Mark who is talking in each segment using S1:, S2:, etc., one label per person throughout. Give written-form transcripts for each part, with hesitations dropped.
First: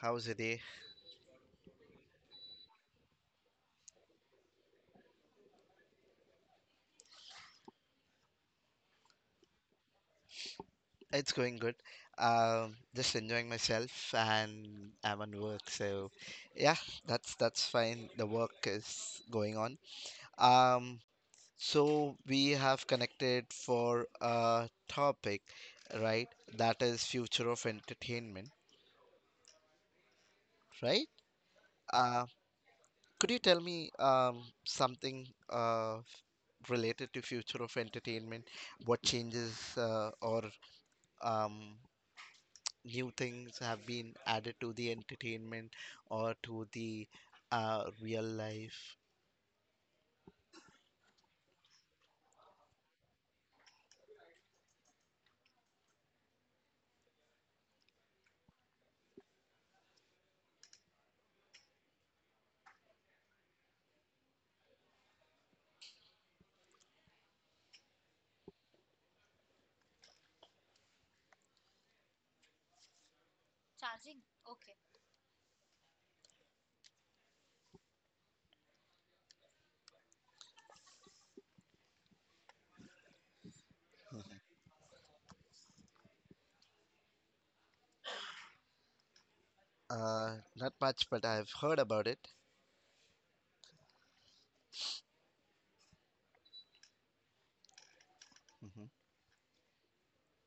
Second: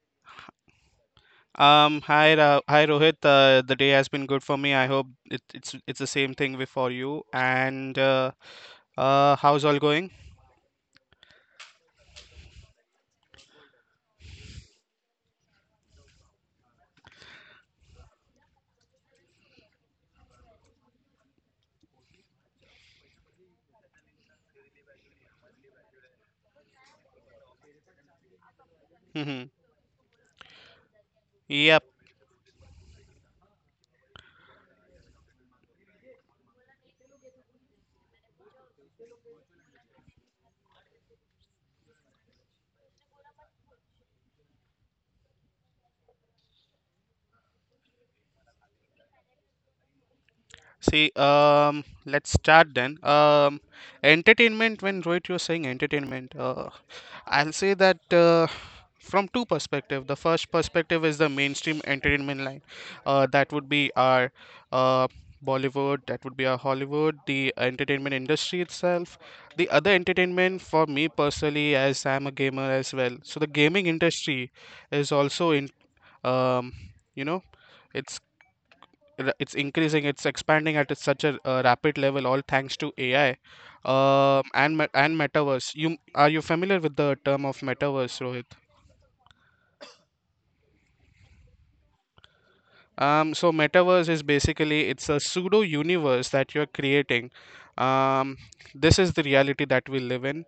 S1: How's your day?
S2: Hi, hi Rohit. The day has been good for me. I hope it's the same thing with for you. And How's all going?
S1: It's going good. Just enjoying myself, and I'm on work, so yeah, that's fine. The work is going on. Um, so we have connected for a topic, right? That is future of entertainment,
S2: Mhm.
S1: right?
S2: Yep.
S1: Uh, could you tell me something uh related to future of entertainment? What changes or um, new things have been added to the entertainment or to the real life.
S2: See, let's start then. Entertainment. When Rohit, you're saying entertainment. I'll say that from two perspectives. The first perspective is the mainstream entertainment line. That would be our uh, Bollywood, that would be our Hollywood, the entertainment industry itself. The other entertainment for me personally, as I'm a gamer as well. So the gaming industry is also in, um, you know, it's it's increasing, it's expanding at such a rapid level, all thanks to AI, and metaverse. You are you familiar with the term of metaverse, Rohit?
S1: Not much, but I've heard about it.
S2: So metaverse is basically it's a pseudo universe that you're creating. um
S1: Mhm.
S2: this is the reality that we live in.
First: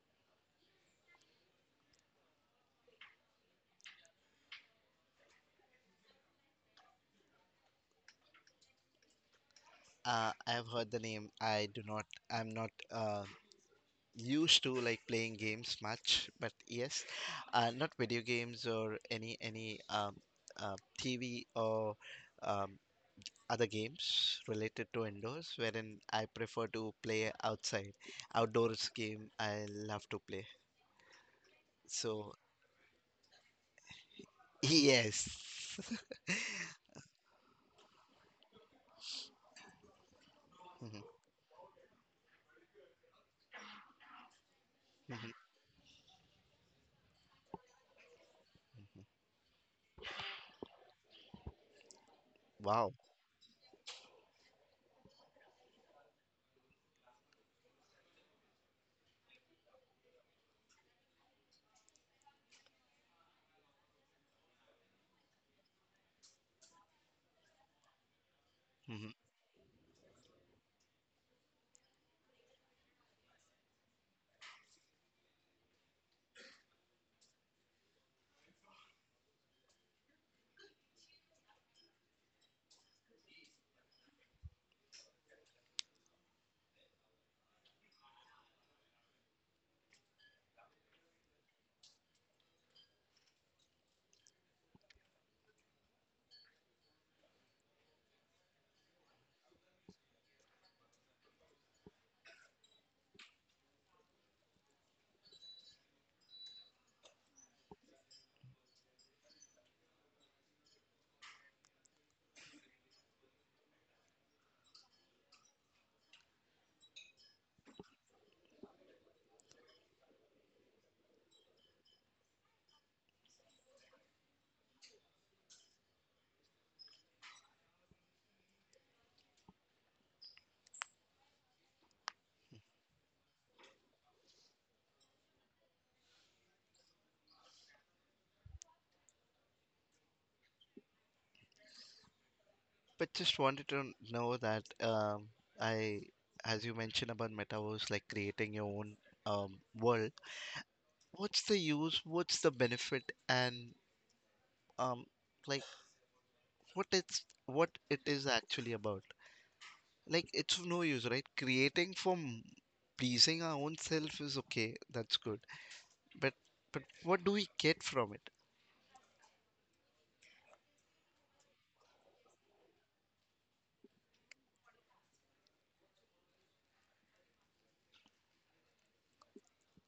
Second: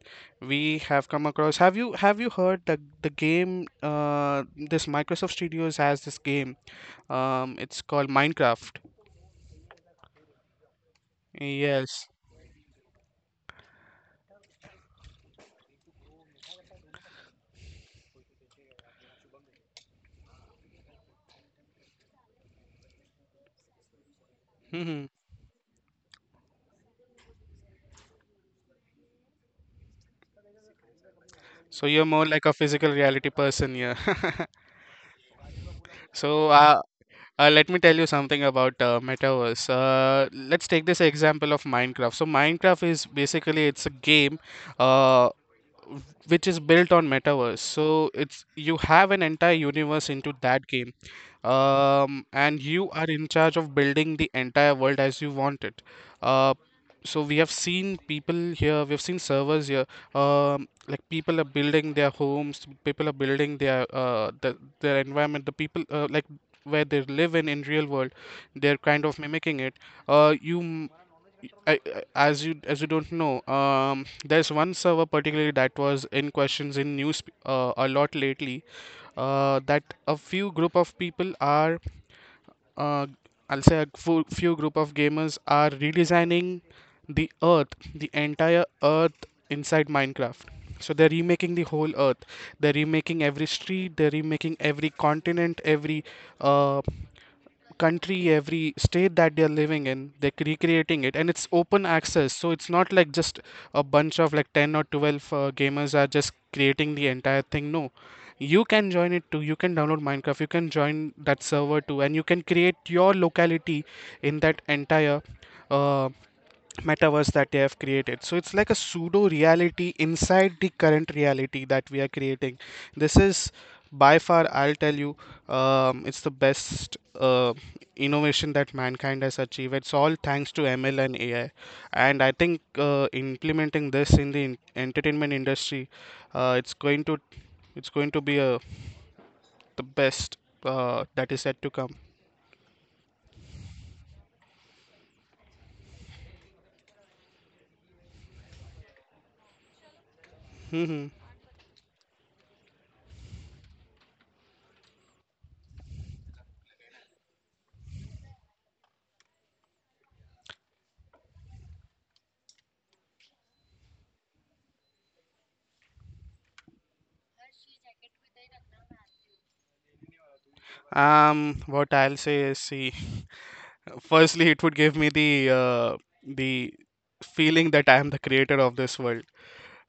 S2: We have come across have you heard the game, uh this Microsoft Studios has this game, it's called Minecraft?
S1: I have heard the name. I do not.
S2: Yes.
S1: I'm not used to like playing games much, but yes, not video games or any TV or um, other games related to indoors, wherein I prefer to play outside. Outdoors game I love to play.
S2: So you're more
S1: So,
S2: like a physical reality person, yeah.
S1: yes.
S2: So let me tell you something about metaverse. Let's take this
S1: Mhm,
S2: example of Minecraft. So Minecraft is basically it's a game. Uh,
S1: mhm.
S2: which is built on metaverse, so it's you have an entire universe into that game, and you
S1: Wow.
S2: are in charge of building the entire world as you want it. uh, so we have seen people here, we've seen servers here, like people are building their homes, people are building their their environment, the people like where they live in real world, they're kind
S1: Mhm.
S2: of mimicking it. uh, you I, I- as you don't know, there's one server particularly that was in questions in news a lot lately. That a few group of people are, uh, I'll say a few group of gamers are redesigning the Earth, the entire Earth inside Minecraft. So they're remaking the whole Earth. They're remaking every street. They're remaking every continent, every uh, country, every state that they're living in, they're recreating it, and it's open access. So it's not like just a bunch of like 10 or 12 gamers are just creating the entire thing. No, you can join it too. You can download Minecraft, you can join that server too, and you can create your locality in that entire. Uh, Metaverse that they have created. So it's like a pseudo reality inside the current reality that we are creating. This is by far, I'll tell you, it's the best innovation that mankind has achieved. It's all thanks to ML and AI. And I think implementing this in the entertainment industry, uh, it's going to it's going to be the best, that is yet to come.
S1: But just wanted to know that I, as you mentioned about metaverse, like creating your own world, what's the use, what's the benefit, and um, like what it is actually about? Like it's of no use, right? Creating from pleasing our own self is okay, that's good. But but what do we get from
S2: What I'll say is, see, firstly, it would give me the, the feeling that I am the creator of this world.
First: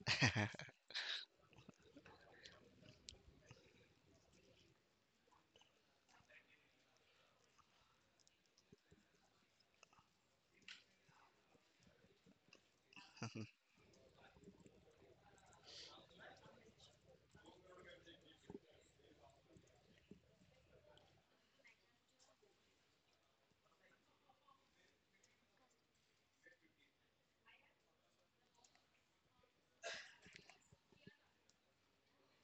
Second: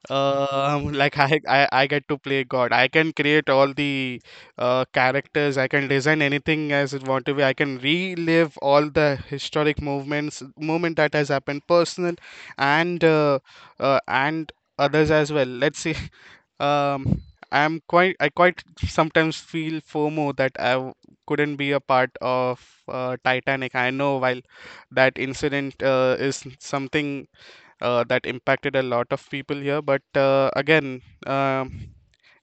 S1: it?
S2: Like I get to play God. I can create all the characters. I can design anything as it want to be. I can relive all the historic movements, movement that has happened, personal and uh, and others as well. Let's see. Um, I quite sometimes feel FOMO that couldn't be a part of Titanic. I know while that incident is something that impacted a lot of people here, but again, um,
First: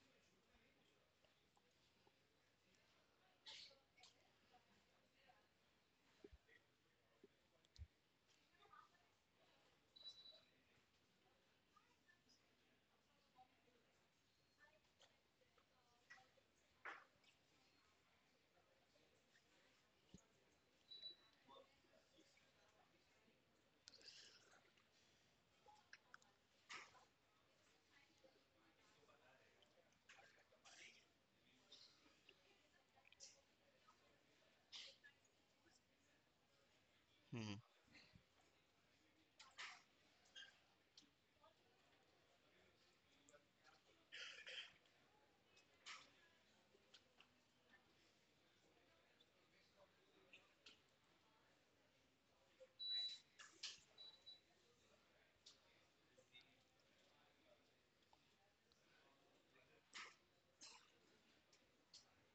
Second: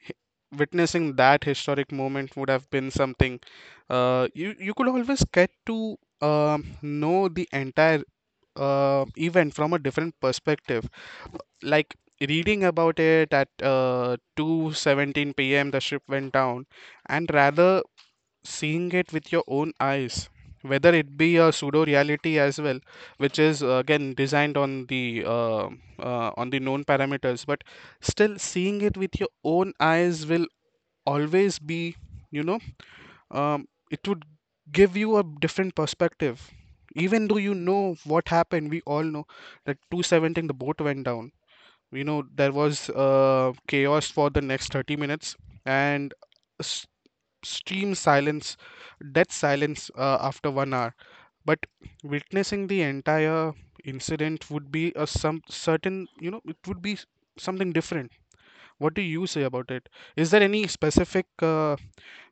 S2: h- witnessing that historic moment would have been something. You could always get to know the entire event from a different perspective, like reading about it at 2:17 p.m. the ship went down, and rather seeing it with your own eyes, whether it be a pseudo reality as well, which is again designed on the known parameters. But still seeing it with your own eyes will always be, you know it would give you a different perspective. Even though you know what happened, we all know that 217 the boat went down. We know there was chaos for the next 30 minutes, and s- extreme silence, death silence after 1 hour. But witnessing the entire incident would be a some certain, it would be something different. What do you say about it? Is there any specific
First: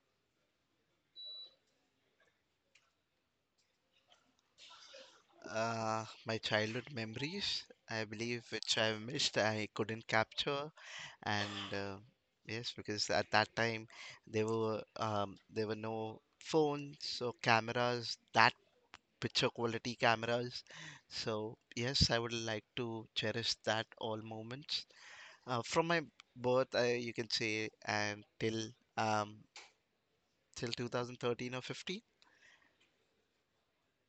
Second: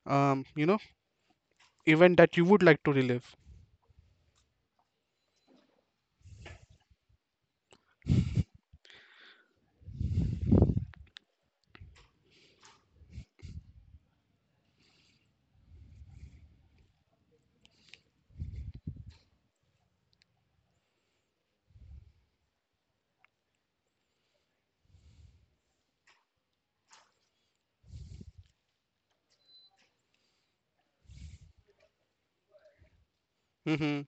S2: um, you know, event that you would like to relive?
S1: My childhood memories, I believe, which I've missed, I couldn't capture, and yes, because at that time there were no phones or cameras, that picture quality cameras. So yes, I would like to cherish that all moments from my birth, I, you can say, and um, till 2013 or 15.
S2: Mm-hmm.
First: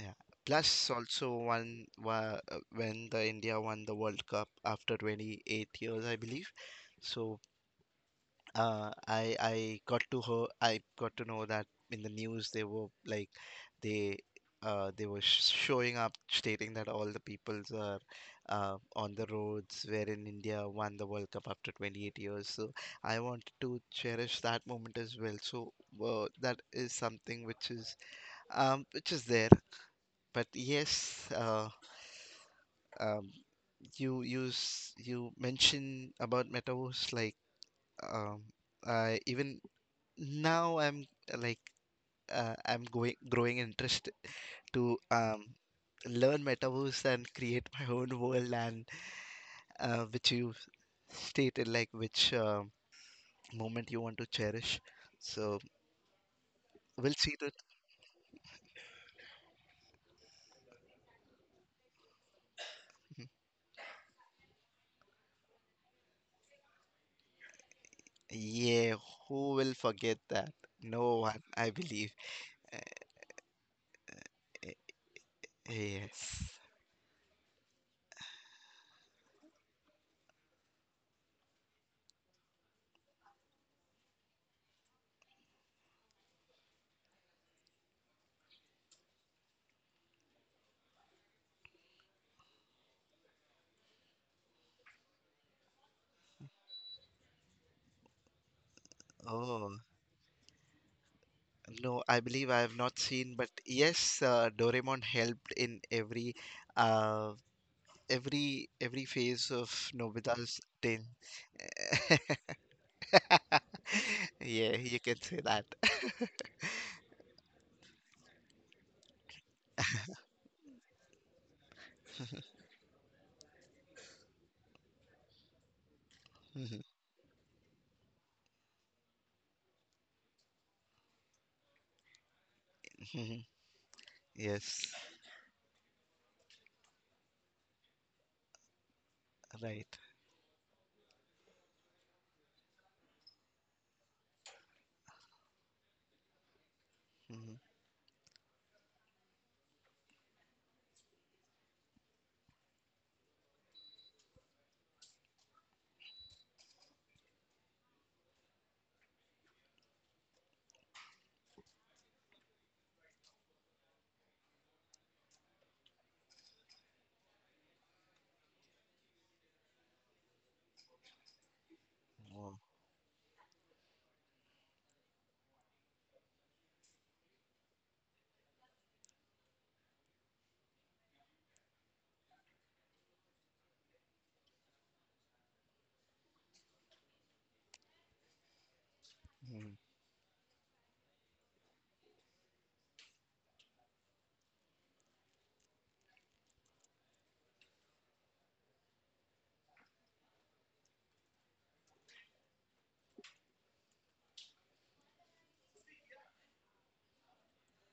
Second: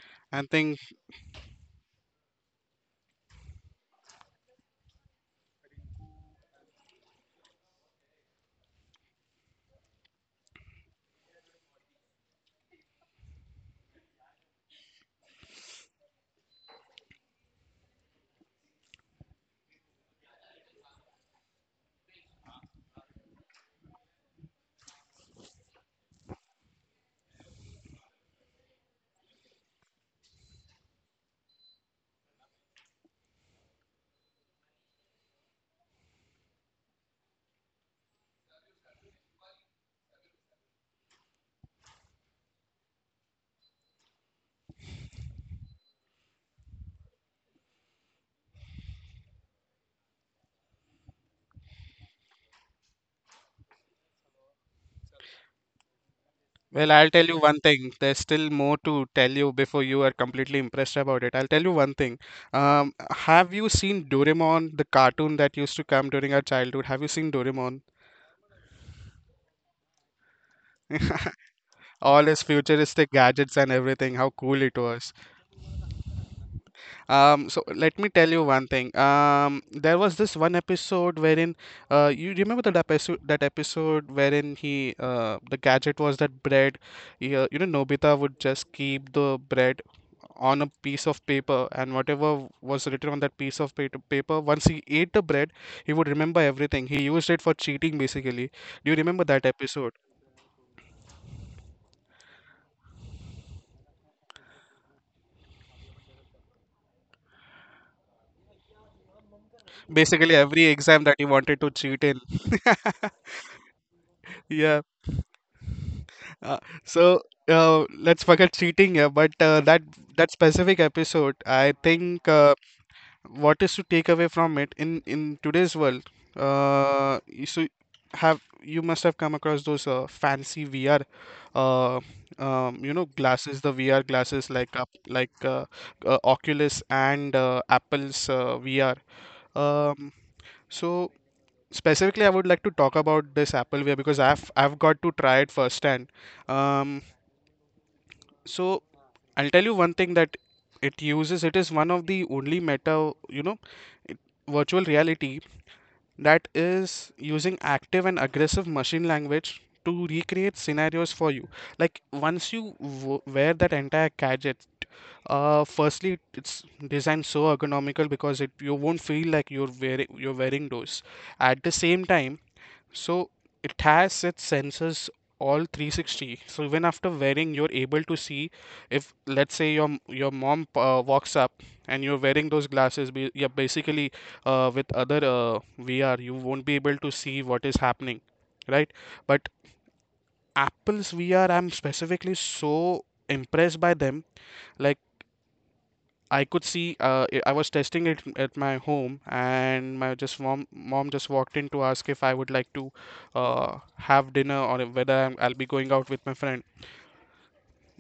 S1: Yeah.
S2: I think,
S1: Plus, also when the India won the World Cup after 28 years, I believe. So I got to her. I got to know that in the news they were like they they were sh showing up stating that all the peoples are on the roads wherein India won the World Cup after 28 years. So I wanted to cherish that moment as well. So that is something which is there. But yes, um, you mention about metaverse, like um, I even now I'm like I'm going growing interest to learn metaverse and create my own world, and which you stated, like which moment you want to cherish. So
S2: well, I'll
S1: we'll
S2: tell you
S1: see
S2: one
S1: that.
S2: thing. There's still more to tell you before you are completely impressed about it. I'll tell you one thing. Have you seen Doraemon, the cartoon that used to come during our childhood? Have you seen Doraemon?
S1: Yeah, who will forget that? No one, I believe.
S2: All his futuristic gadgets and everything, how cool it was.
S1: Yes.
S2: Let me tell you one thing. There was this one episode you remember that episode wherein the gadget was that bread. Yeah, Nobita would just keep the bread on a piece of paper, and whatever was written on that piece of paper, once he ate the bread, he would remember everything. He used it for cheating, basically. Do you remember that
S1: Oh.
S2: episode?
S1: No, I believe I have not seen, but yes, Doraemon helped in every uh, every phase of
S2: Basically, every
S1: Nobita's
S2: exam
S1: day.
S2: that he wanted to cheat in.
S1: Yeah, you can say that.
S2: Uh, so let's forget cheating here, but that specific episode, I think what is to take away from it in today's world,
S1: Mhm,
S2: you- so have you must have come across those fancy VR, uh,
S1: mhm.
S2: glasses, the VR glasses like up
S1: Yes,
S2: like Oculus and Apple's VR.
S1: right.
S2: Um, so specifically, I would like to talk about this Apple VR because I've got to try it firsthand. Um,
S1: Mhm.
S2: so I'll tell you one thing that it uses. It is one of the only meta, you know, it- virtual reality that is using active and aggressive machine language to recreate scenarios for you. Like once you w wear that entire gadget, firstly it's designed so ergonomical because it you won't feel like you're wearing those. At the same time,
S1: Wow.
S2: so it has its sensors all 360. So even after wearing, you're able to see if, let's say, your mom walks up and you're wearing those glasses. Yeah, basically, with other VR, you won't be able to see what is happening, right? But
S1: Mhm.
S2: Apple's VR, I'm specifically so impressed by them. Like. I could see, I was testing it at my home, and my just mom just walked in to ask if I would like to uh, have dinner or whether I'll be going out with my friend.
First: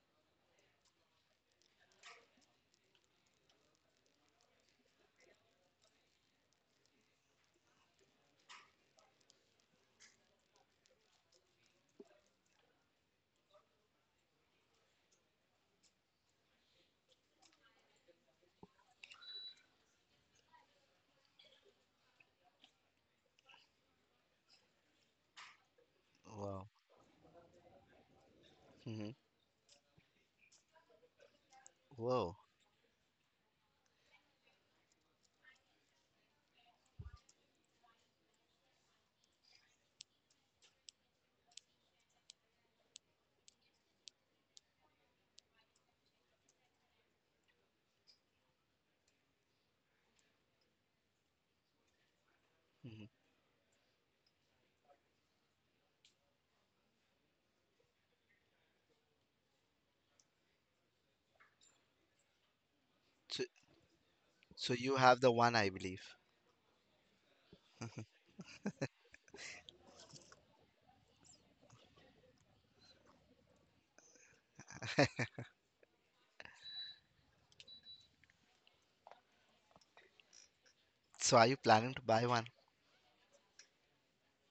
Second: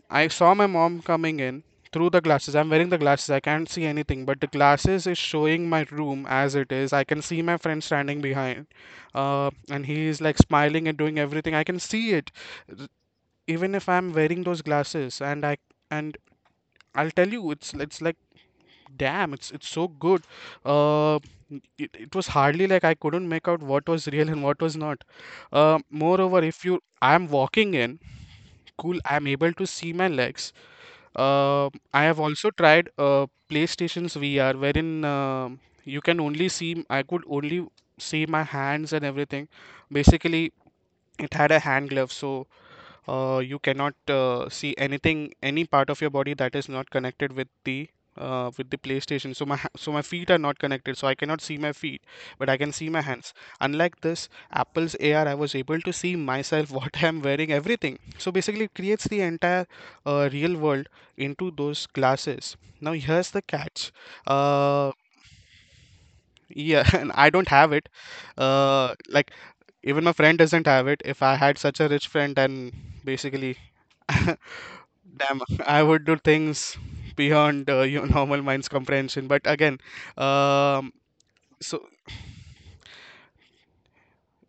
S2: I saw my mom coming in through the glasses. I'm wearing the glasses. I can't see anything, but the glasses is showing my room as it is. I can see my friend standing behind, and he is like smiling and doing everything. I can see it, even if I'm wearing those glasses, and I'll tell you, it's like damn, it's so good. Uh, it was hardly like I couldn't make out what was real and what was not. Moreover, if
S1: Wow.
S2: you I'm walking in, cool,
S1: Mhm.
S2: I'm able to see my legs. Uh, I have
S1: Wow.
S2: also tried PlayStation's VR, wherein you can only see I could only see my hands and everything. Basically, it had a hand glove, so you cannot see anything, any part of your body that is not connected with the PlayStation. So my feet are not connected, so I cannot see my feet, but I can see my
S1: Mhm.
S2: hands. Unlike this Apple's AR, I was able to see myself, what I am wearing, everything. So basically, it creates the entire real world into those glasses. Now here's
S1: So,
S2: the catch.
S1: so,
S2: Uh,
S1: you have the one, I believe.
S2: yeah, and I don't have it. Like even my friend doesn't have it. If I had such a rich friend, then basically. Damn, I would do things beyond your normal mind's comprehension. But again, um,
S1: So are you
S2: so
S1: planning to buy one?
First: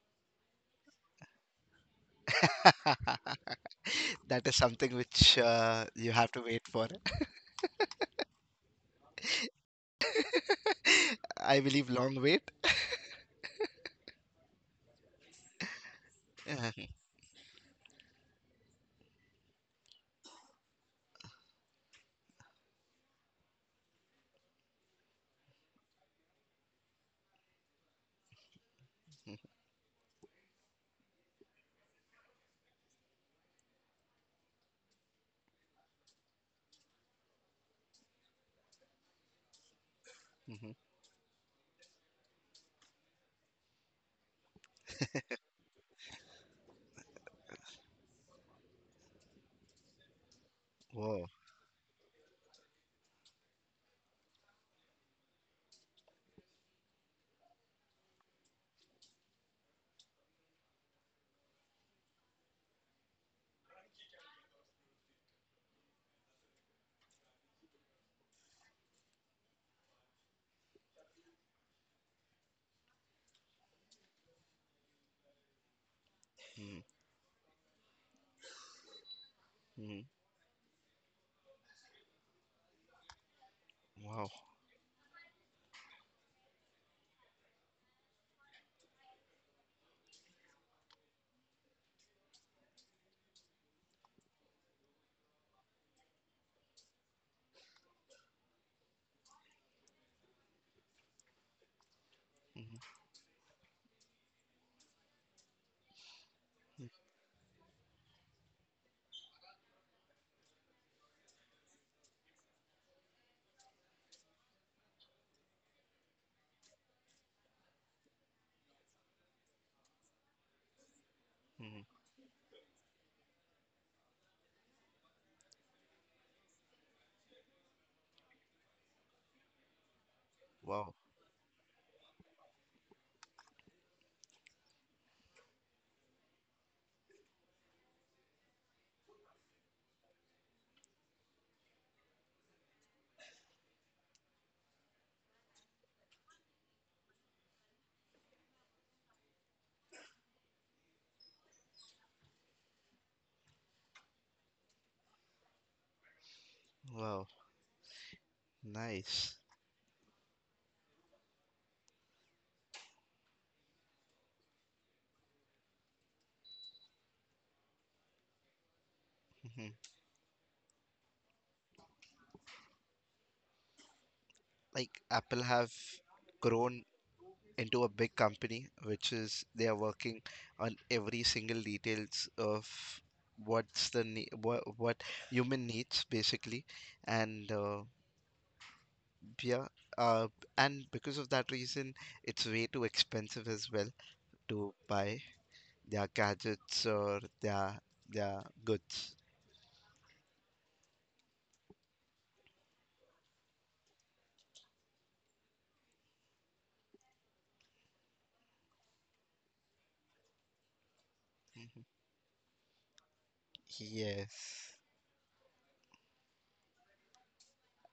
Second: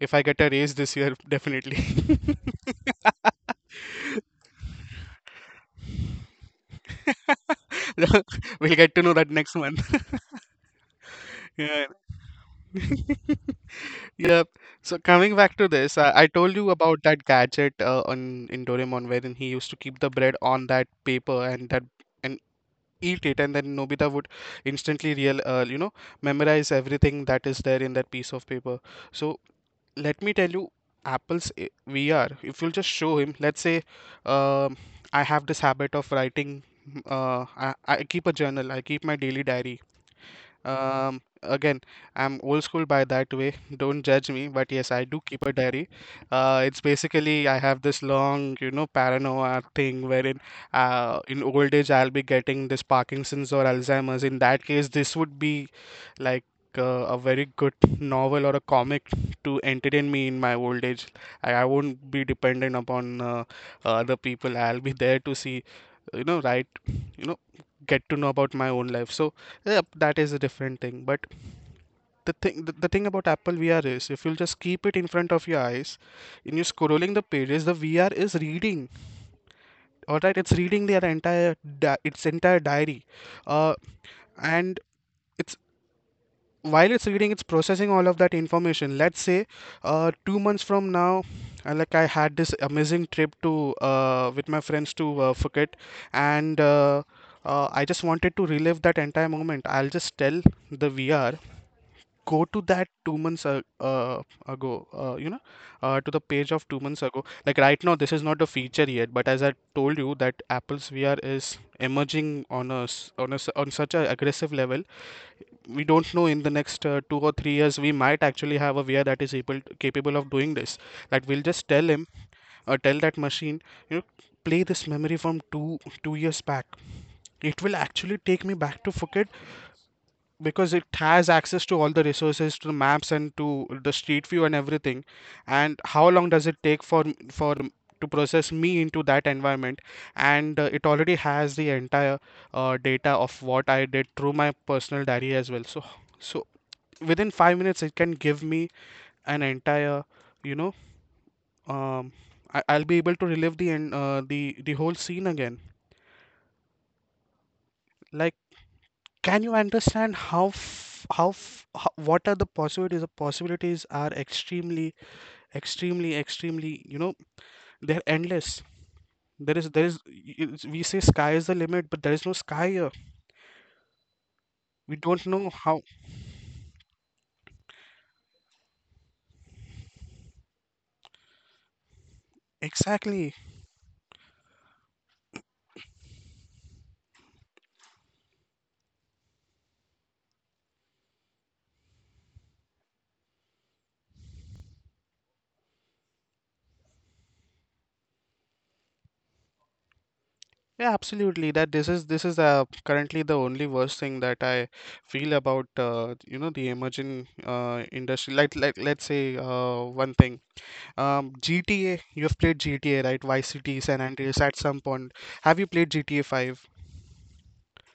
S2: if I get a raise this year, definitely.
S1: That is something which you have to wait for.
S2: We'll get to know that next month.
S1: I
S2: Yeah.
S1: believe long wait.
S2: Yep. So coming back to this, I told you about that gadget on in Doraemon wherein he used to keep the bread on that paper and eat it, and then Nobita would instantly real you know memorize everything that is there in that piece of paper. So let me tell you, Apple's VR, if you'll just show him, let's say, um, I have this habit of writing. I keep a journal, I keep my daily diary. Again, I'm old school by that way. Don't judge me, but yes, I do keep a diary. It's basically I have this long, paranoia thing wherein
S1: Wow.
S2: in old age I'll be getting this Parkinson's or Alzheimer's. In that case, this would be like a very good novel or a comic to entertain me in my old age. I won't be dependent upon other people. I'll be there to see, write, you know get to know about my own life. So yeah, that is a different thing. But the thing about Apple VR is if you'll just keep it in front of your eyes and you're
S1: Mm,
S2: scrolling the pages, the VR is reading.
S1: mm,
S2: All right, it's reading its entire diary. uh,
S1: wow.
S2: and it's, while it's reading, it's processing all of that information. Let's say two months from now, like I had this amazing trip to, with my friends to Phuket. And I just wanted to relive that entire moment. I'll just tell the VR, go to
S1: Mm,
S2: that two months ago, to the page of two months ago. Like right now this is not a feature yet, but as I told you that Apple's VR is emerging on us on such a aggressive level. We don't know, in the next two or three years we might actually have a VR that is able to, capable of doing this. That we'll just
S1: mm,
S2: tell him or tell that machine, you know, play this memory from two years back. It will actually take me back to Phuket because it
S1: wow.
S2: has access to all the resources, to the maps and to the street view and everything. And how long does it take for to process me into that environment? And it already has the entire data of what I did through my personal diary as well. So within five minutes it can give me an entire, you know um I'll be able to relive the whole scene again.
S1: Wow.
S2: Like,
S1: Nice.
S2: can you understand how f- how, f- how what are the possibilities? The possibilities are extremely extremely, they're endless.
S1: Mhm.
S2: There is y- y- We say sky is the limit, but there is no sky here. We
S1: Like
S2: don't
S1: Apple
S2: know
S1: have
S2: how.
S1: grown into a big company, which is they are working on every single details of
S2: Exactly.
S1: what human needs, basically, and yeah, uh, and because of that reason, it's way too expensive as well to buy their gadgets or their goods.
S2: Yeah, absolutely. That this is currently the only worst thing that I feel about, the emerging industry. Like let's say one thing.
S1: Mm-hmm.
S2: GTA. You have played GTA, right? Vice City, San Andreas. At
S1: Yes.
S2: some point, have you played GTA Five?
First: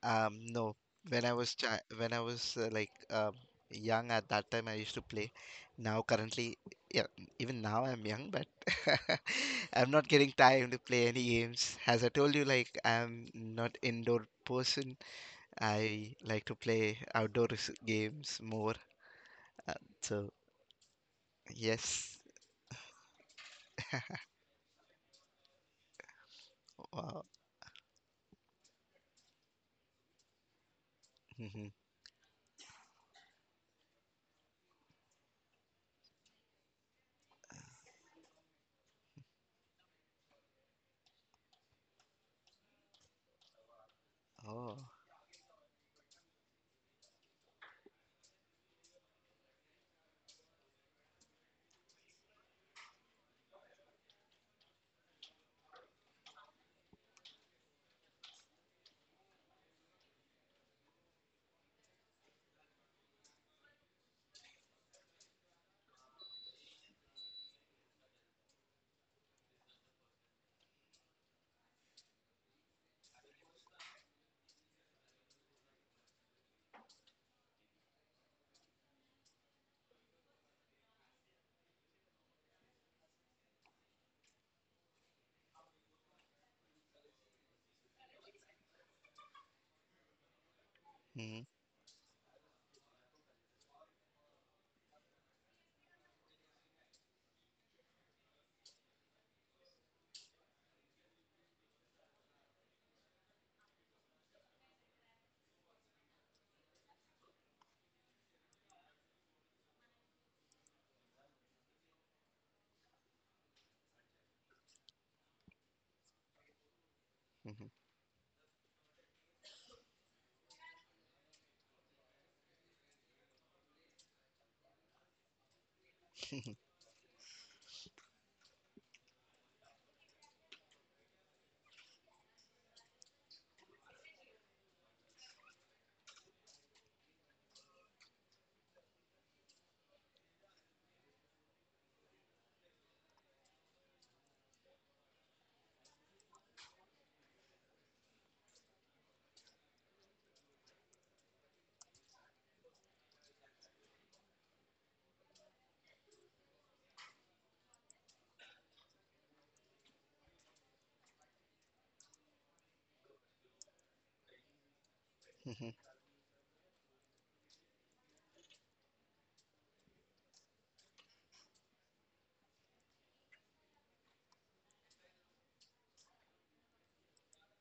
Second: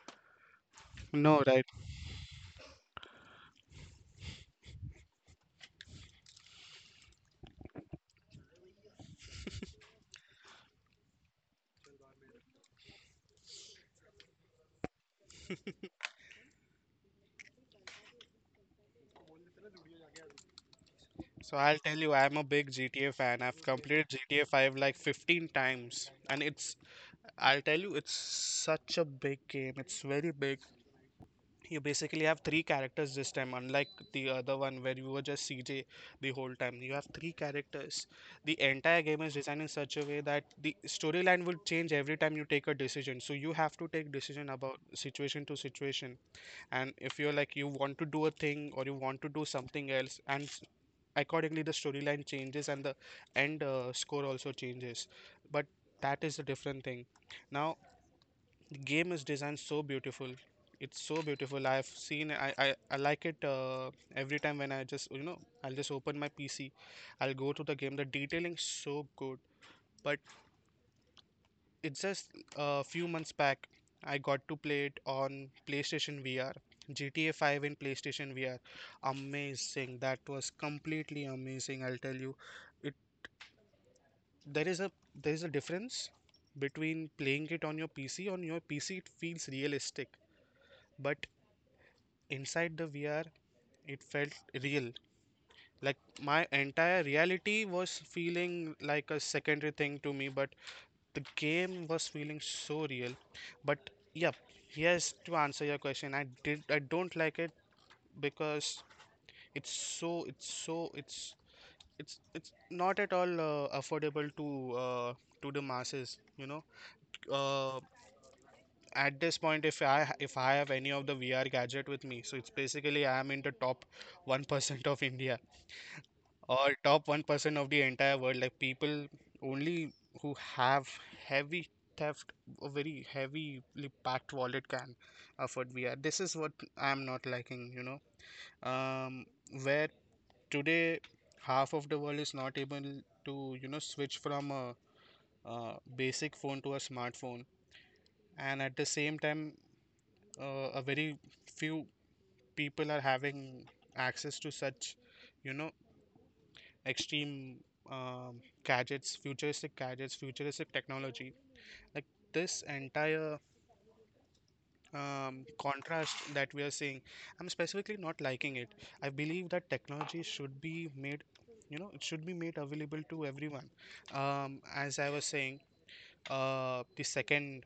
S1: No. When I
S2: No,
S1: was
S2: right?
S1: chi when I was like young at that time, I used to play. Now, currently, yeah, even now I'm young, but I'm not getting time to play any games. As I told you, like I'm not indoor person. I like to play outdoor games more. Uh, so
S2: So I'll tell you,
S1: yes.
S2: I'm a big GTA fan. I've completed GTA Five like 15 times, and it's
S1: Wow.
S2: I'll tell you, it's such a big game. It's very big.
S1: Mhm.
S2: You basically have three characters this time, unlike the other one where you were just CJ the whole time. You have three characters. The entire game is designed in such a way that the storyline will change every time you take a decision. So you have to take decision about
S1: Oh.
S2: situation to situation. And if you're like you want to do a thing or you want to do something else, and accordingly the storyline changes and the end score also changes. But that is a different thing. Now, the game is designed so beautiful. It's so beautiful. I've seen i i, I like it every time. When I just, I'll just open my PC, I'll go to the game, the detailing so good. But it's just a few months back I got to play it on PlayStation VR. GTA 5 in PlayStation VR, amazing. That was completely amazing, I'll tell you. It, there is a there is a difference between playing it on your PC. On your PC it feels realistic, but
S1: Mhm.
S2: inside the VR, it felt real. Like my entire reality was feeling like a secondary thing to me, but the game was feeling so real. But yeah, yes, to answer your question, I did. I don't like it because it's so. It's so. It's not at all affordable to, to the masses. You know,
S1: Mhm.
S2: uh at this point, if I have any of the VR gadget with me, so it's basically I am in the top 1% of India or top 1% of the entire world. Like people only who have heavy theft, a very heavily packed wallet can afford VR. This is what I'm not liking, you know. Um, where today half of the world is not able to, you know, switch from a, basic phone to a smartphone, and at the same time, a very few people are having access to such, you know, extreme gadgets futuristic technology. Like this entire,
S1: Mhm.
S2: contrast that we are seeing, I'm specifically not liking it. I believe that technology should be made, you know, it should be made available to everyone. Um, as I was saying, the second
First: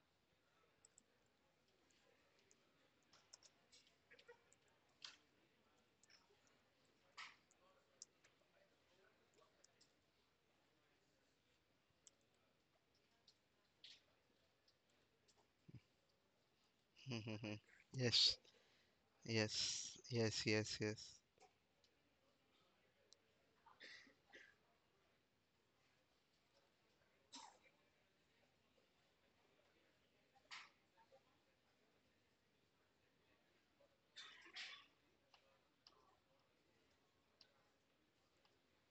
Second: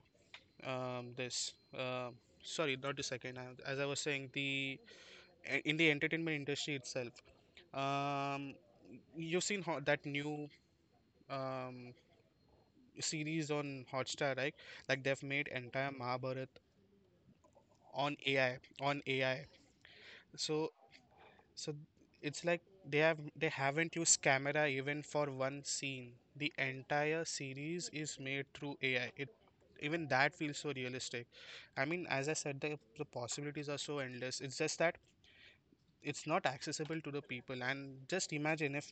S2: this sorry not the second as I was saying, the in the entertainment industry itself, um, you've seen ho that new, um, series on Hotstar, right? Like they've made entire Mahabharat
S1: Mhm. Mhm.
S2: on
S1: Yes.
S2: AI, on AI.
S1: Yes. Yes.
S2: So,
S1: Yes. Yes.
S2: so it's like they haven't used camera even for one scene. The entire series is made through AI. It Even that feels so realistic. I mean, as I said, the possibilities are so endless. It's just that it's not accessible to the people. And just imagine if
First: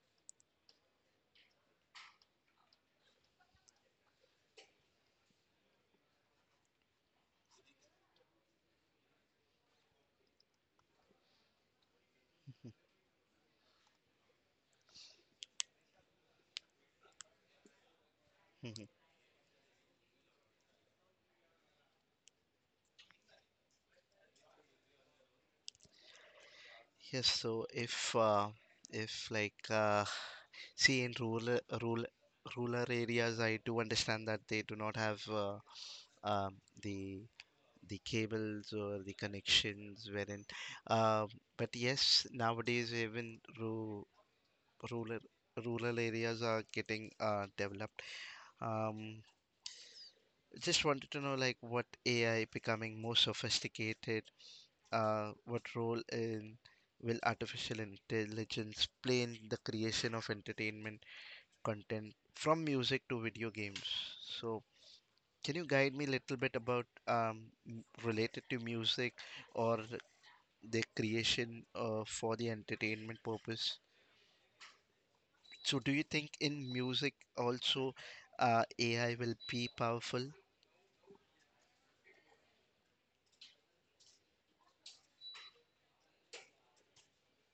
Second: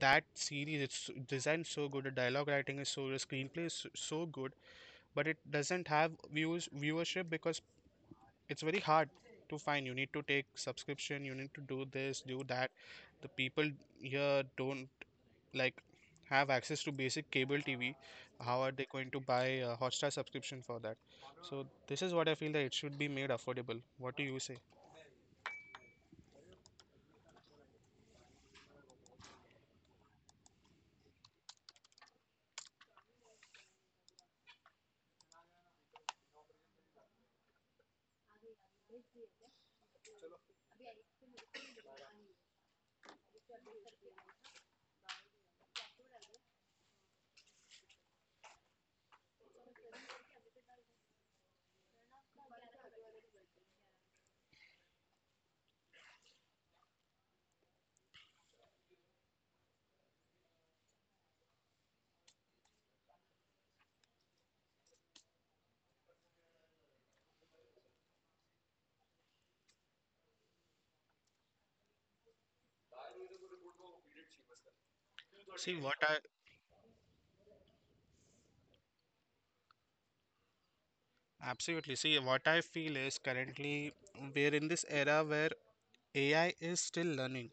S2: that series, it's designed so good, the dialogue writing is so good, the screenplay is so good, but it doesn't have views viewership because it's very hard to find. You need to take subscription, you need to do this, do that. The people here don't, like, have access to basic cable TV. How are they
S1: Mhm.
S2: going to buy a Hotstar subscription for that? So this is what I feel, that it should be made affordable. What do you say?
S1: Yes, so if like, see, in rural areas, I do understand that they do not have um, the the cables or the connections wherein. Uh, but yes, nowadays even ru rural rural areas are getting developed. Um, just wanted to know, like, what AI becoming more sophisticated, what role in will artificial intelligence play in the creation of entertainment content from music to video games? So, can you guide me a little bit about related to music, or the creation for the entertainment purpose? So,
S2: See
S1: do
S2: what
S1: you
S2: I
S1: think in music also AI will be powerful?
S2: Absolutely. See what I feel is, currently we're in this era where AI is still learning.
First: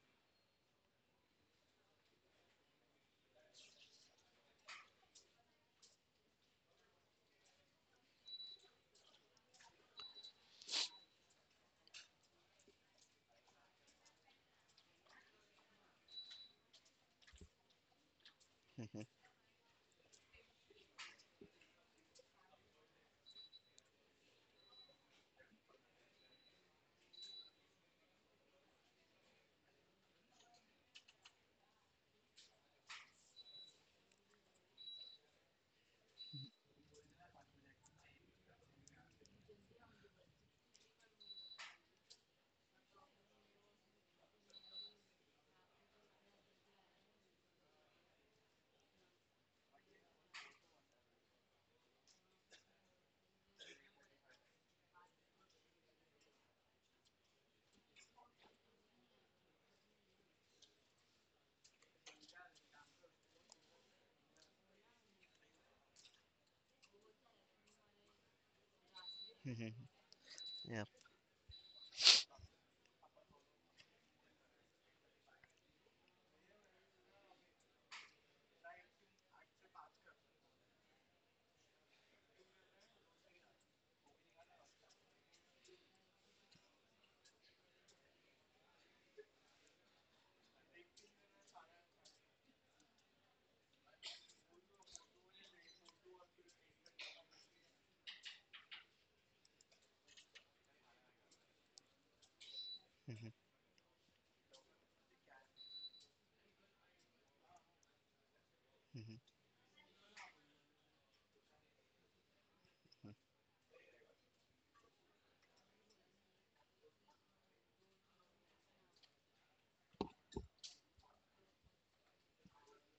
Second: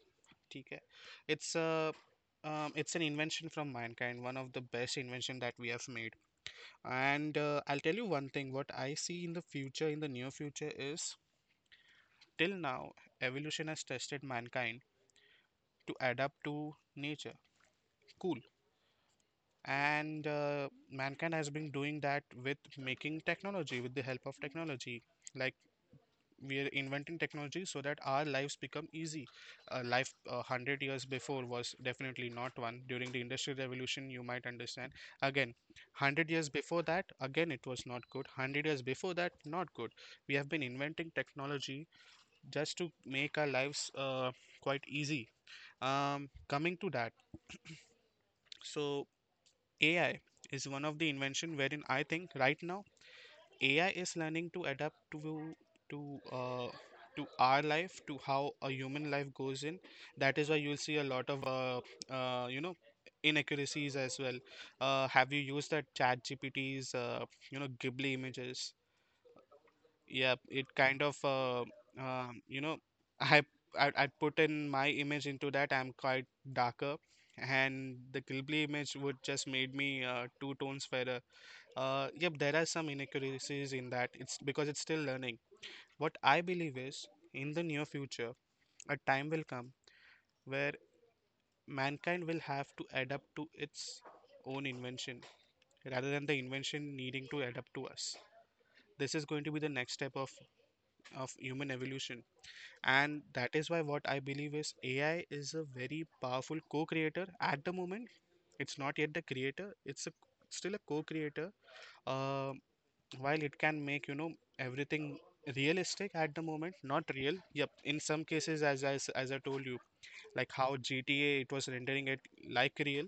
S2: ठीक है? It's a, it's an invention from mankind, one of the best invention that we have made. And I'll tell you one thing, what I see in the future, in the near future, is till now evolution has tested mankind to adapt to nature. Cool.
S1: Mhm,
S2: And mankind has been doing that with making technology, with the help of technology. Like we are inventing technology so that our lives become easy. A life 100 years before was definitely not one. During the industrial revolution you might understand. Again, 100 years before that, again it was not good. 100 years before that, not good. We have been inventing technology just to make our lives quite easy. Um, coming to that, so AI is one of the invention wherein I think right now AI is learning to adapt to, to uh, to our life, to how a human life goes in. That is why you'll see a lot of inaccuracies as well. Have you used that Chat GPT's, Ghibli images?
S1: mhm,
S2: Yeah, it
S1: yeah.
S2: kind of um, you know I, I put in my image into that. I'm quite darker, and the Ghibli image would just made me two tones fairer. Yep, there are some inaccuracies in that. It's because it's still learning. What I believe is, in the near future, a time will come where mankind will have to adapt to its own invention rather than the invention needing to adapt to us. This is going to be the next step of human evolution. And
S1: Mhm,
S2: that is why what I believe is AI is a very powerful co creator. At the moment, it's not yet the
S1: mhm,
S2: creator, it's a, still a co creator. uh, while it can make, you know, everything realistic at the moment, not real. Yep, in some cases, as I told you, like how GTA, it was rendering it like real.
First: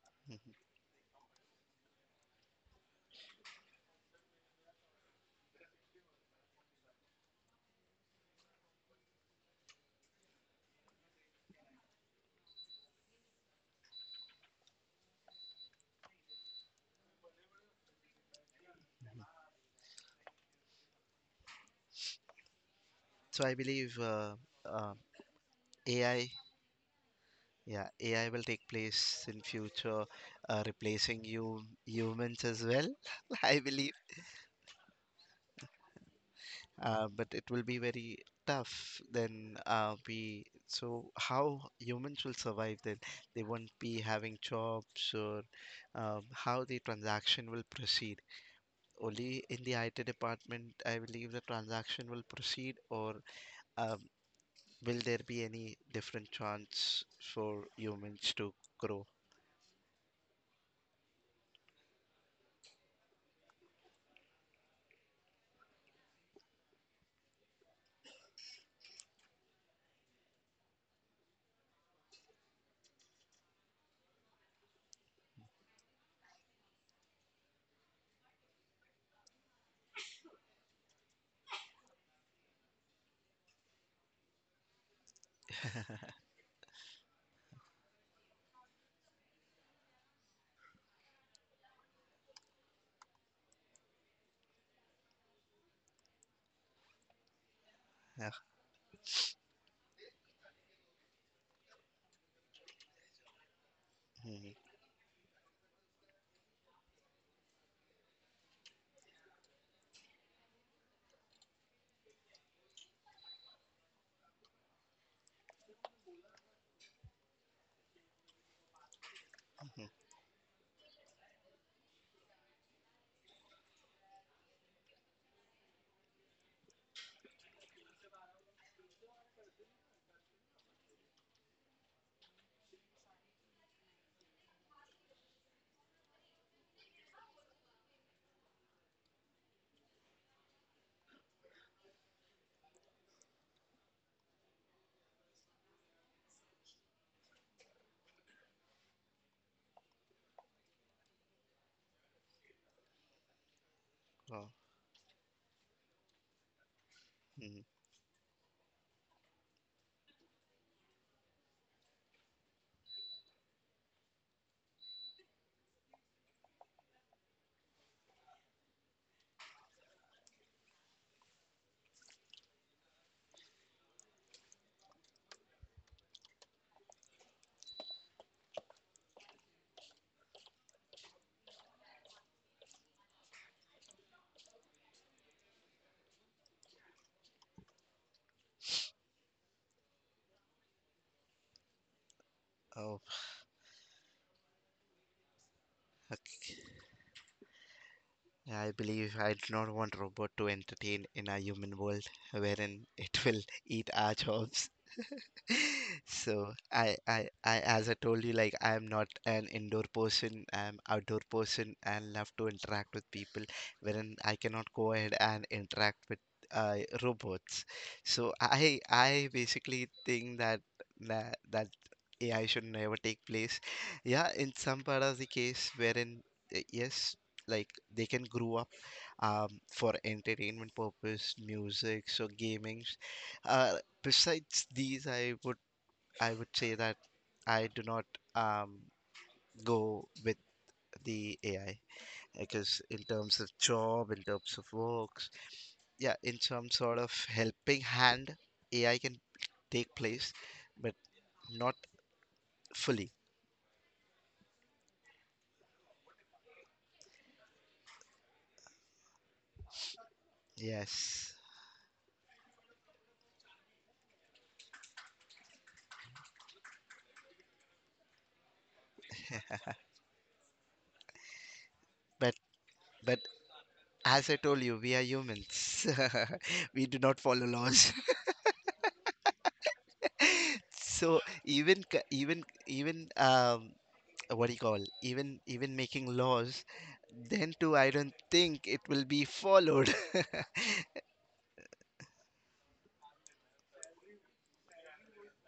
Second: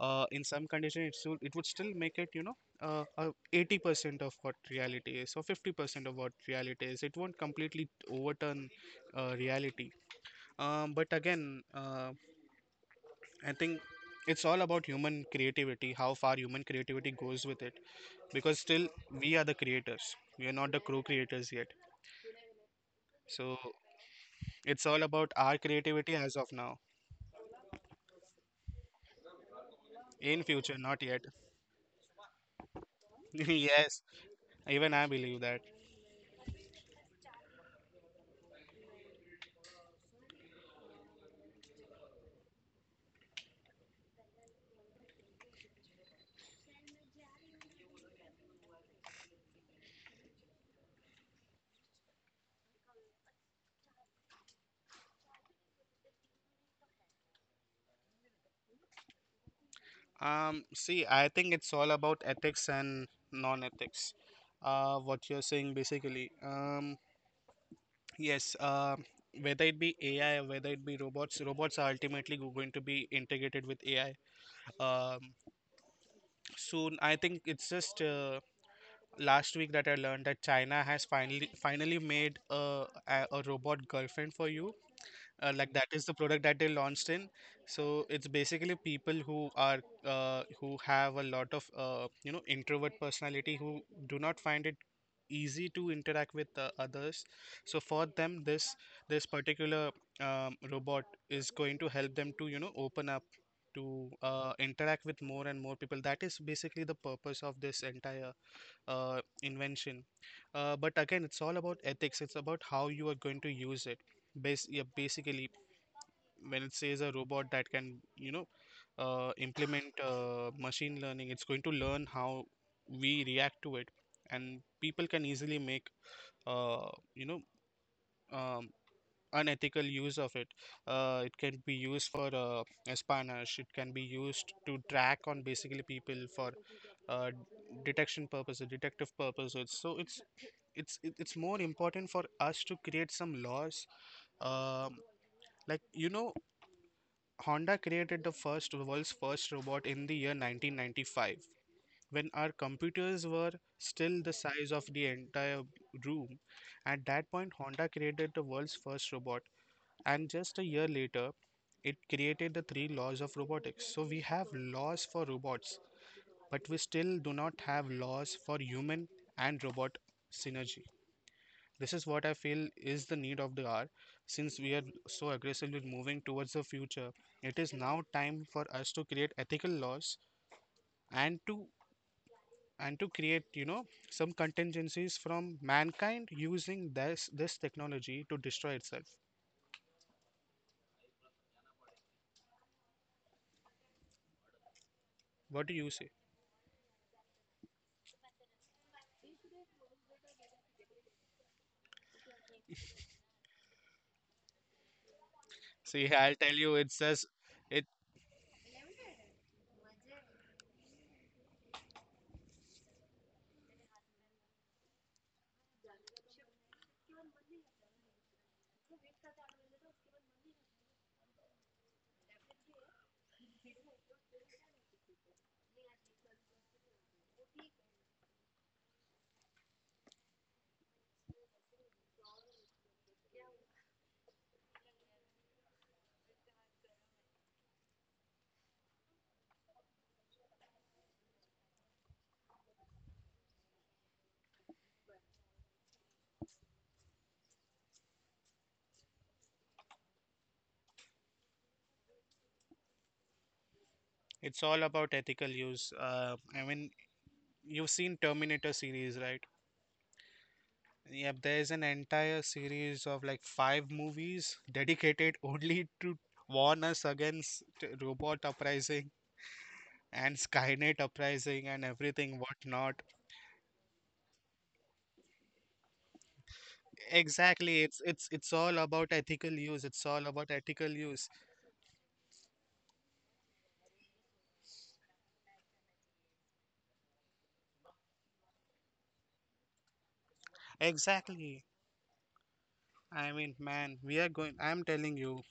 S2: Uh, in
S1: mhm.
S2: some condition it, still, it would still make it, you know, 80% of what reality is or 50% of what reality is. It won't completely overturn reality. Um, but again, I think it's all about human creativity, how far human creativity goes with it, because still we are the creators. We are not the co-creators yet.
S1: So I
S2: So
S1: believe,
S2: it's
S1: uh,
S2: all about our creativity
S1: AI,
S2: as of now.
S1: yeah, AI will take place in future,
S2: In future, not yet.
S1: replacing you humans as well, I believe.
S2: Yes, even I believe that.
S1: But it will be very tough then. We so how humans will survive then? They won't be having jobs, or how the transaction will proceed. Only in the IT department, I believe the transaction will proceed, or um, will there be any different chance for humans to grow?
S2: See, I think it's all about ethics and non-ethics. What you're saying basically. Yes. Whether it be AI, whether it be robots, robots are ultimately going to be integrated with AI. Um, soon. I think it's just last week that I learned that China has finally made a robot girlfriend for you, like that is the product that they launched in so it's basically people who are who have a lot of introvert personality who do not find it easy to interact with others. So for
S1: Yeah.
S2: them this particular robot is going to help them to open up to
S1: Mm,
S2: interact with more and more people. That is basically the purpose of this entire invention. But again, it's all about ethics. It's about how you are going to use it. Yeah, basically, when it says a robot that can implement machine learning, it's going to learn how we react to it, and people can easily make uh, you know um, unethical use of it. It can be used for espionage, it can be used to track on basically people for uh, detection purposes detective purposes. So it's more important for us to create some laws. um, like you know Honda created the first world's first robot in the year 1995, when our computers were still the
S1: oh,
S2: size of the entire room. At that point
S1: mm.
S2: Honda created the world's first robot, and just a year later it created the three laws of robotics. So we have laws for robots, but we still do not have laws for human and robot synergy. This is what I feel is the need of the hour. Since we are so aggressively moving towards the future, it is now time for us to create ethical laws, and to and to create, you know, some contingencies from mankind using this technology to destroy itself.
S1: Oh,
S2: What do you say?
S1: fuck. I believe I do not want robot to entertain in a human world, wherein it will eat our jobs.
S2: See, I'll tell
S1: So
S2: you, it's just it.
S1: as I told you, like I am not an indoor person. I'm outdoor person and love to interact with people. Wherein I cannot go ahead and interact with robots. So I basically think that that AI should never take place. Yeah, in some part of the case wherein yes, like they can grow up for entertainment purpose, music, so gaming. Uh, besides these, I would say that I do not um, go with the AI, because in terms of job, in terms of works, yeah, in some sort of helping hand, AI can take place, but not fully.
S2: It's all about ethical use. I mean, you've seen Terminator series, right?
S1: Yes,
S2: Yep, there's an entire series of like five movies dedicated only to warn us against robot uprising and Skynet uprising and everything
S1: but
S2: whatnot.
S1: but as I told you, we are humans. We do not follow
S2: Exactly, it's
S1: laws.
S2: it's it's all about ethical use. It's all about ethical
S1: So
S2: use.
S1: even c- even even, what do you call, even even making laws, then too, I don't think it will be followed.
S2: Exactly. I mean, man, we are going. I'm telling you,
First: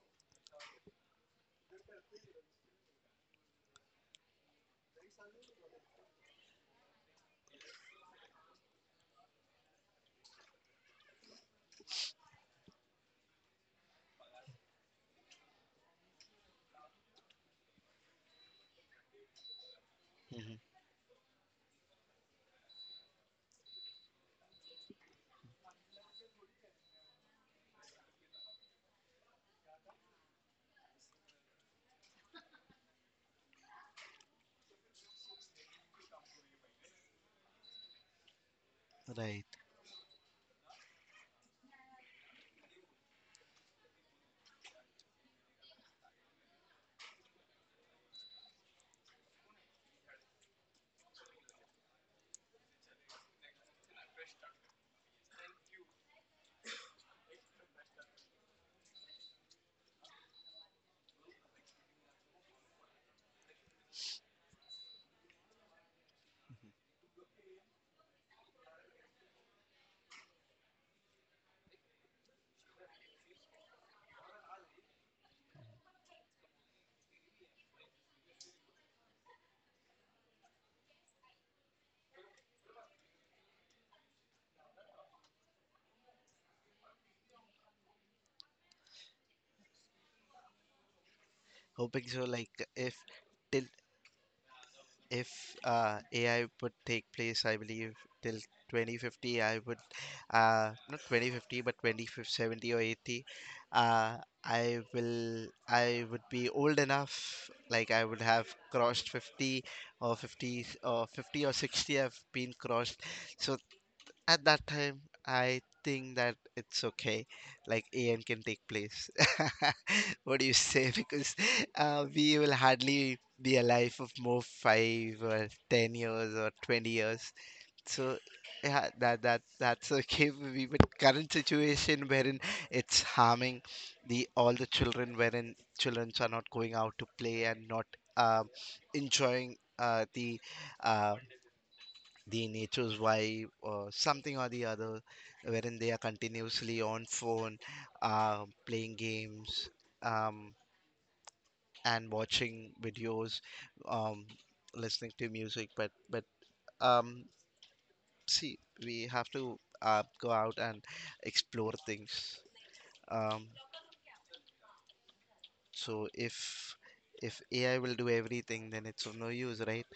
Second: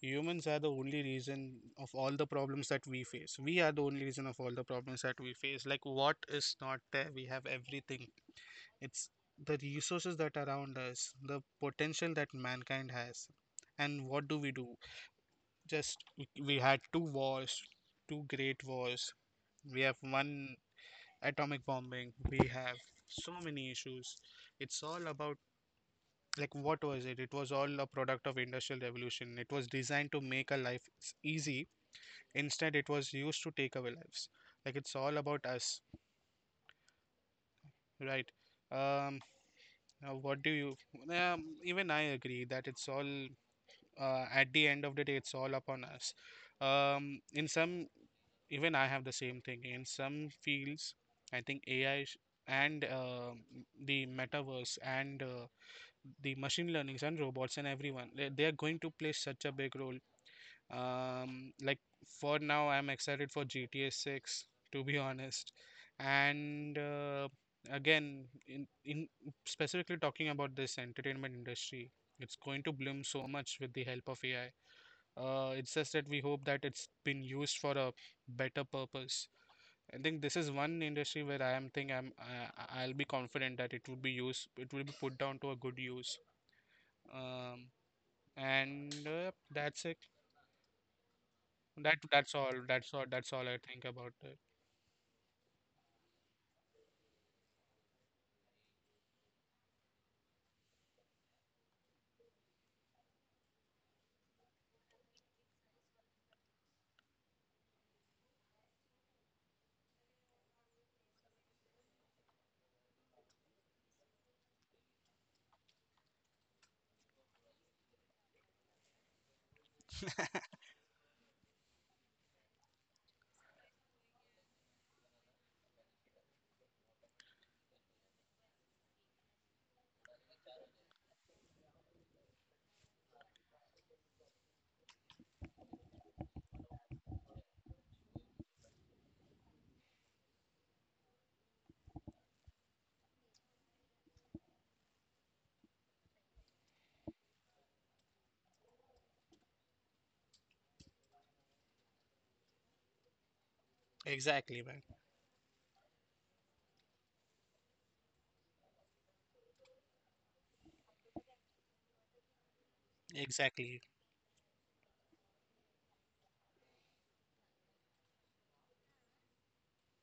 S2: humans are the only reason of all the problems that we face. We are the only reason of all the problems that we face. Like, what is not there? We have everything. It's the resources that are around us, the potential that mankind has. And what do we do? Just we had two wars, two great wars. We have one
S1: Mhm.
S2: atomic bombing. We have so many issues. It's all about, like, what was it? It was all a product of industrial revolution. It was designed to make our life easy. Instead, it was used to take away lives. Like, it's all about us, right? Um,
S1: Right,
S2: what do you? Even I agree that it's all at the end of the day, it's all upon us. In some, even I have the same thing. In some fields, I think AI sh- and uh, the metaverse and the machine learnings and robots and everyone, they are going to play such a big role. Like, for now, I'm excited for GTA 6, to be honest. And again, in specifically talking about this entertainment industry, it's going to bloom so much with the help of AI. It's just that we hope that it's been used for a better purpose. I think this is one industry where I am think I'm I- will be confident that it will be put down to a good use. Um, and yep, that's it.
S1: hoping so.
S2: That's
S1: Like
S2: all. That's
S1: if
S2: all. That's all I
S1: till
S2: think about it.
S1: if AI would take place, I believe, till 2050 I would, not 2050 but 2070 or 80. uh I would be old enough. Like I would have crossed 50 or 50 or 50 or 60. I've been crossed, so at that time I think that it's okay, like an can take place. What do you say? Because we will hardly be alive for more 5 or 10 years or 20 years. So yeah, that's okay with me. But current situation wherein it's harming the all the children, wherein children are not going out to play, and not um, enjoying uh, the nature's wife or something or the other, wherein they are continuously on phone, playing games, um, and watching videos, um,
S2: Exactly, man.
S1: listening to music. But um, see, we have to go out and explore things. um,
S2: Exactly.
S1: so if AI will do everything, then it's of no use, right?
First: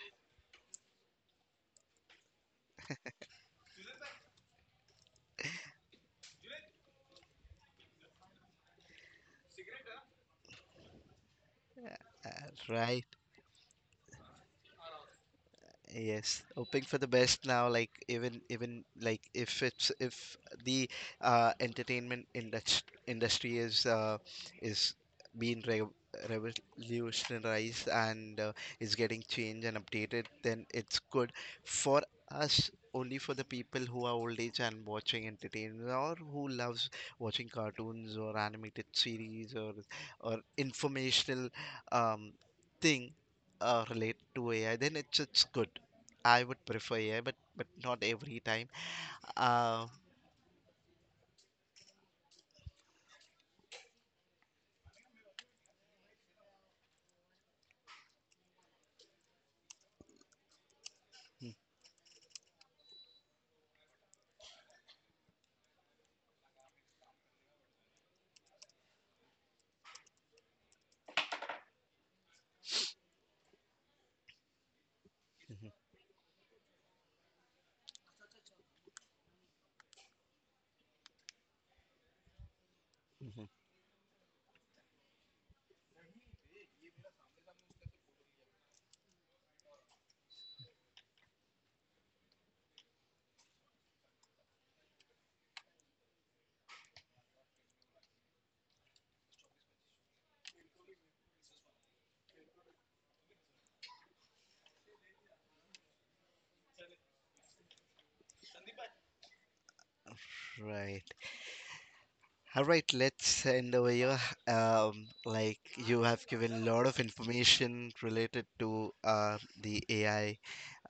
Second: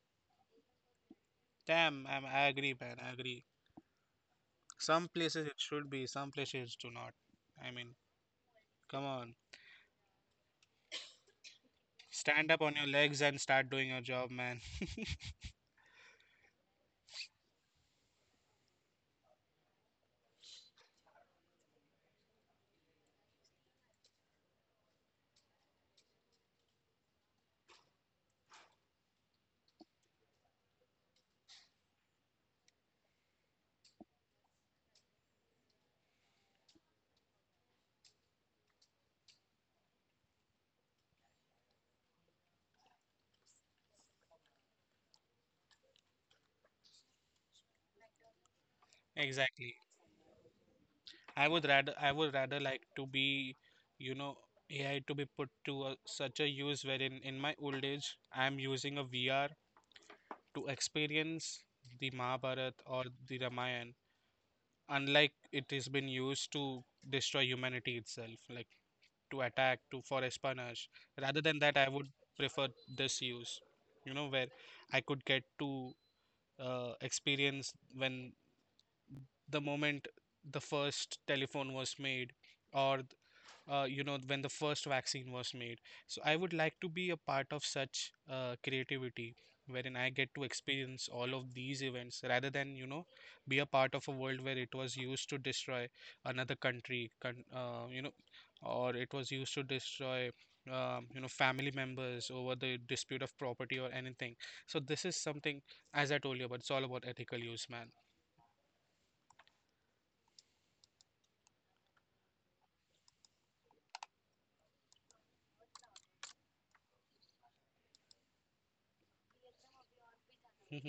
S2: Damn, I agree, man. I agree. Some places it should be, some places do not. I mean, come on, stand up on your
S1: right.
S2: legs and start doing your job, man.
S1: Yes, hoping for the best now. Like even even if the entertainment industry is being re revolutionized and is getting changed and updated, then it's good for us, only for the people who are old age and watching entertainment, or who loves watching cartoons or animated series, or informational um, thing relate to AI, then it's good. I would prefer, yeah, but not every time.
S2: Exactly.
S1: Uh,
S2: I would rather like to be, you know, AI to be put to a, such a use wherein in my old age I am using a VR to experience the Mahabharat or the Ramayana, unlike it has been used to destroy humanity itself, like to attack, to for espionage. Rather than that, I would prefer this use, you know, where I could get to experience when the moment the first telephone was made, or
S1: mhm,
S2: when the first vaccine was made. So I would like to be a part of such creativity wherein I get to experience all of these events rather than, you know, be a part of a world where it was used to destroy another country, or it was used to destroy. Family members over the dispute of property or anything. So this is something, as I told you about, it's all about ethical use, man.
S1: right. All right, let's end over here. Like you have given a lot of information related to the AI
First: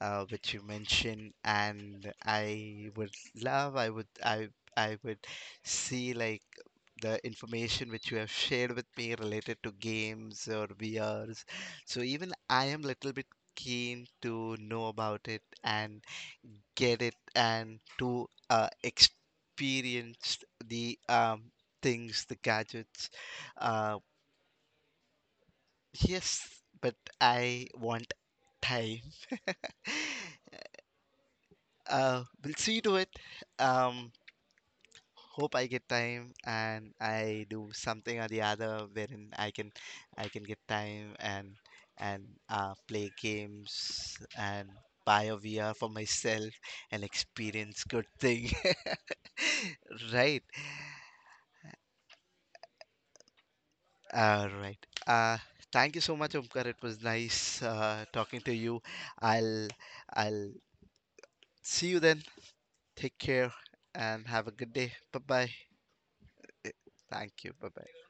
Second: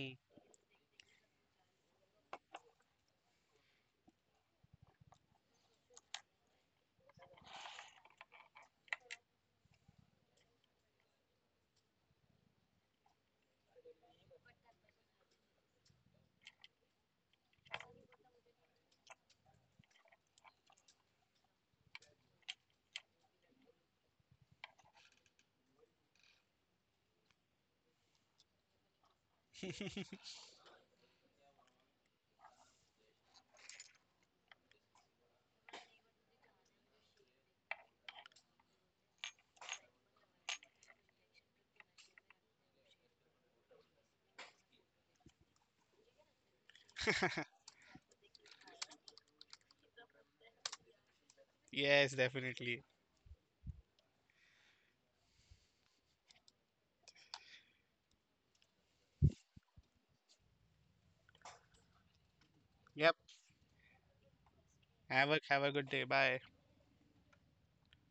S1: which you mentioned, and I would love, I would see, like, the information which you have shared with me related to games or VRs. So even I am a little bit keen to know about it, and get it, and to experience the things, the gadgets. Uh, yes, but I want time. We'll see to it. Um, hope I get time and I do something or the other, wherein I can get time, and play games and buy a VR for myself and experience good thing. Right.
S2: Yes, definitely.
S1: All right. Uh, thank you so much, Omkar. It was nice talking to you. I'll I'll see you then.
S2: Yep.
S1: Take care and have a good day. Bye
S2: Have a
S1: bye.
S2: have a good day. Bye.
S1: Thank you. Bye bye.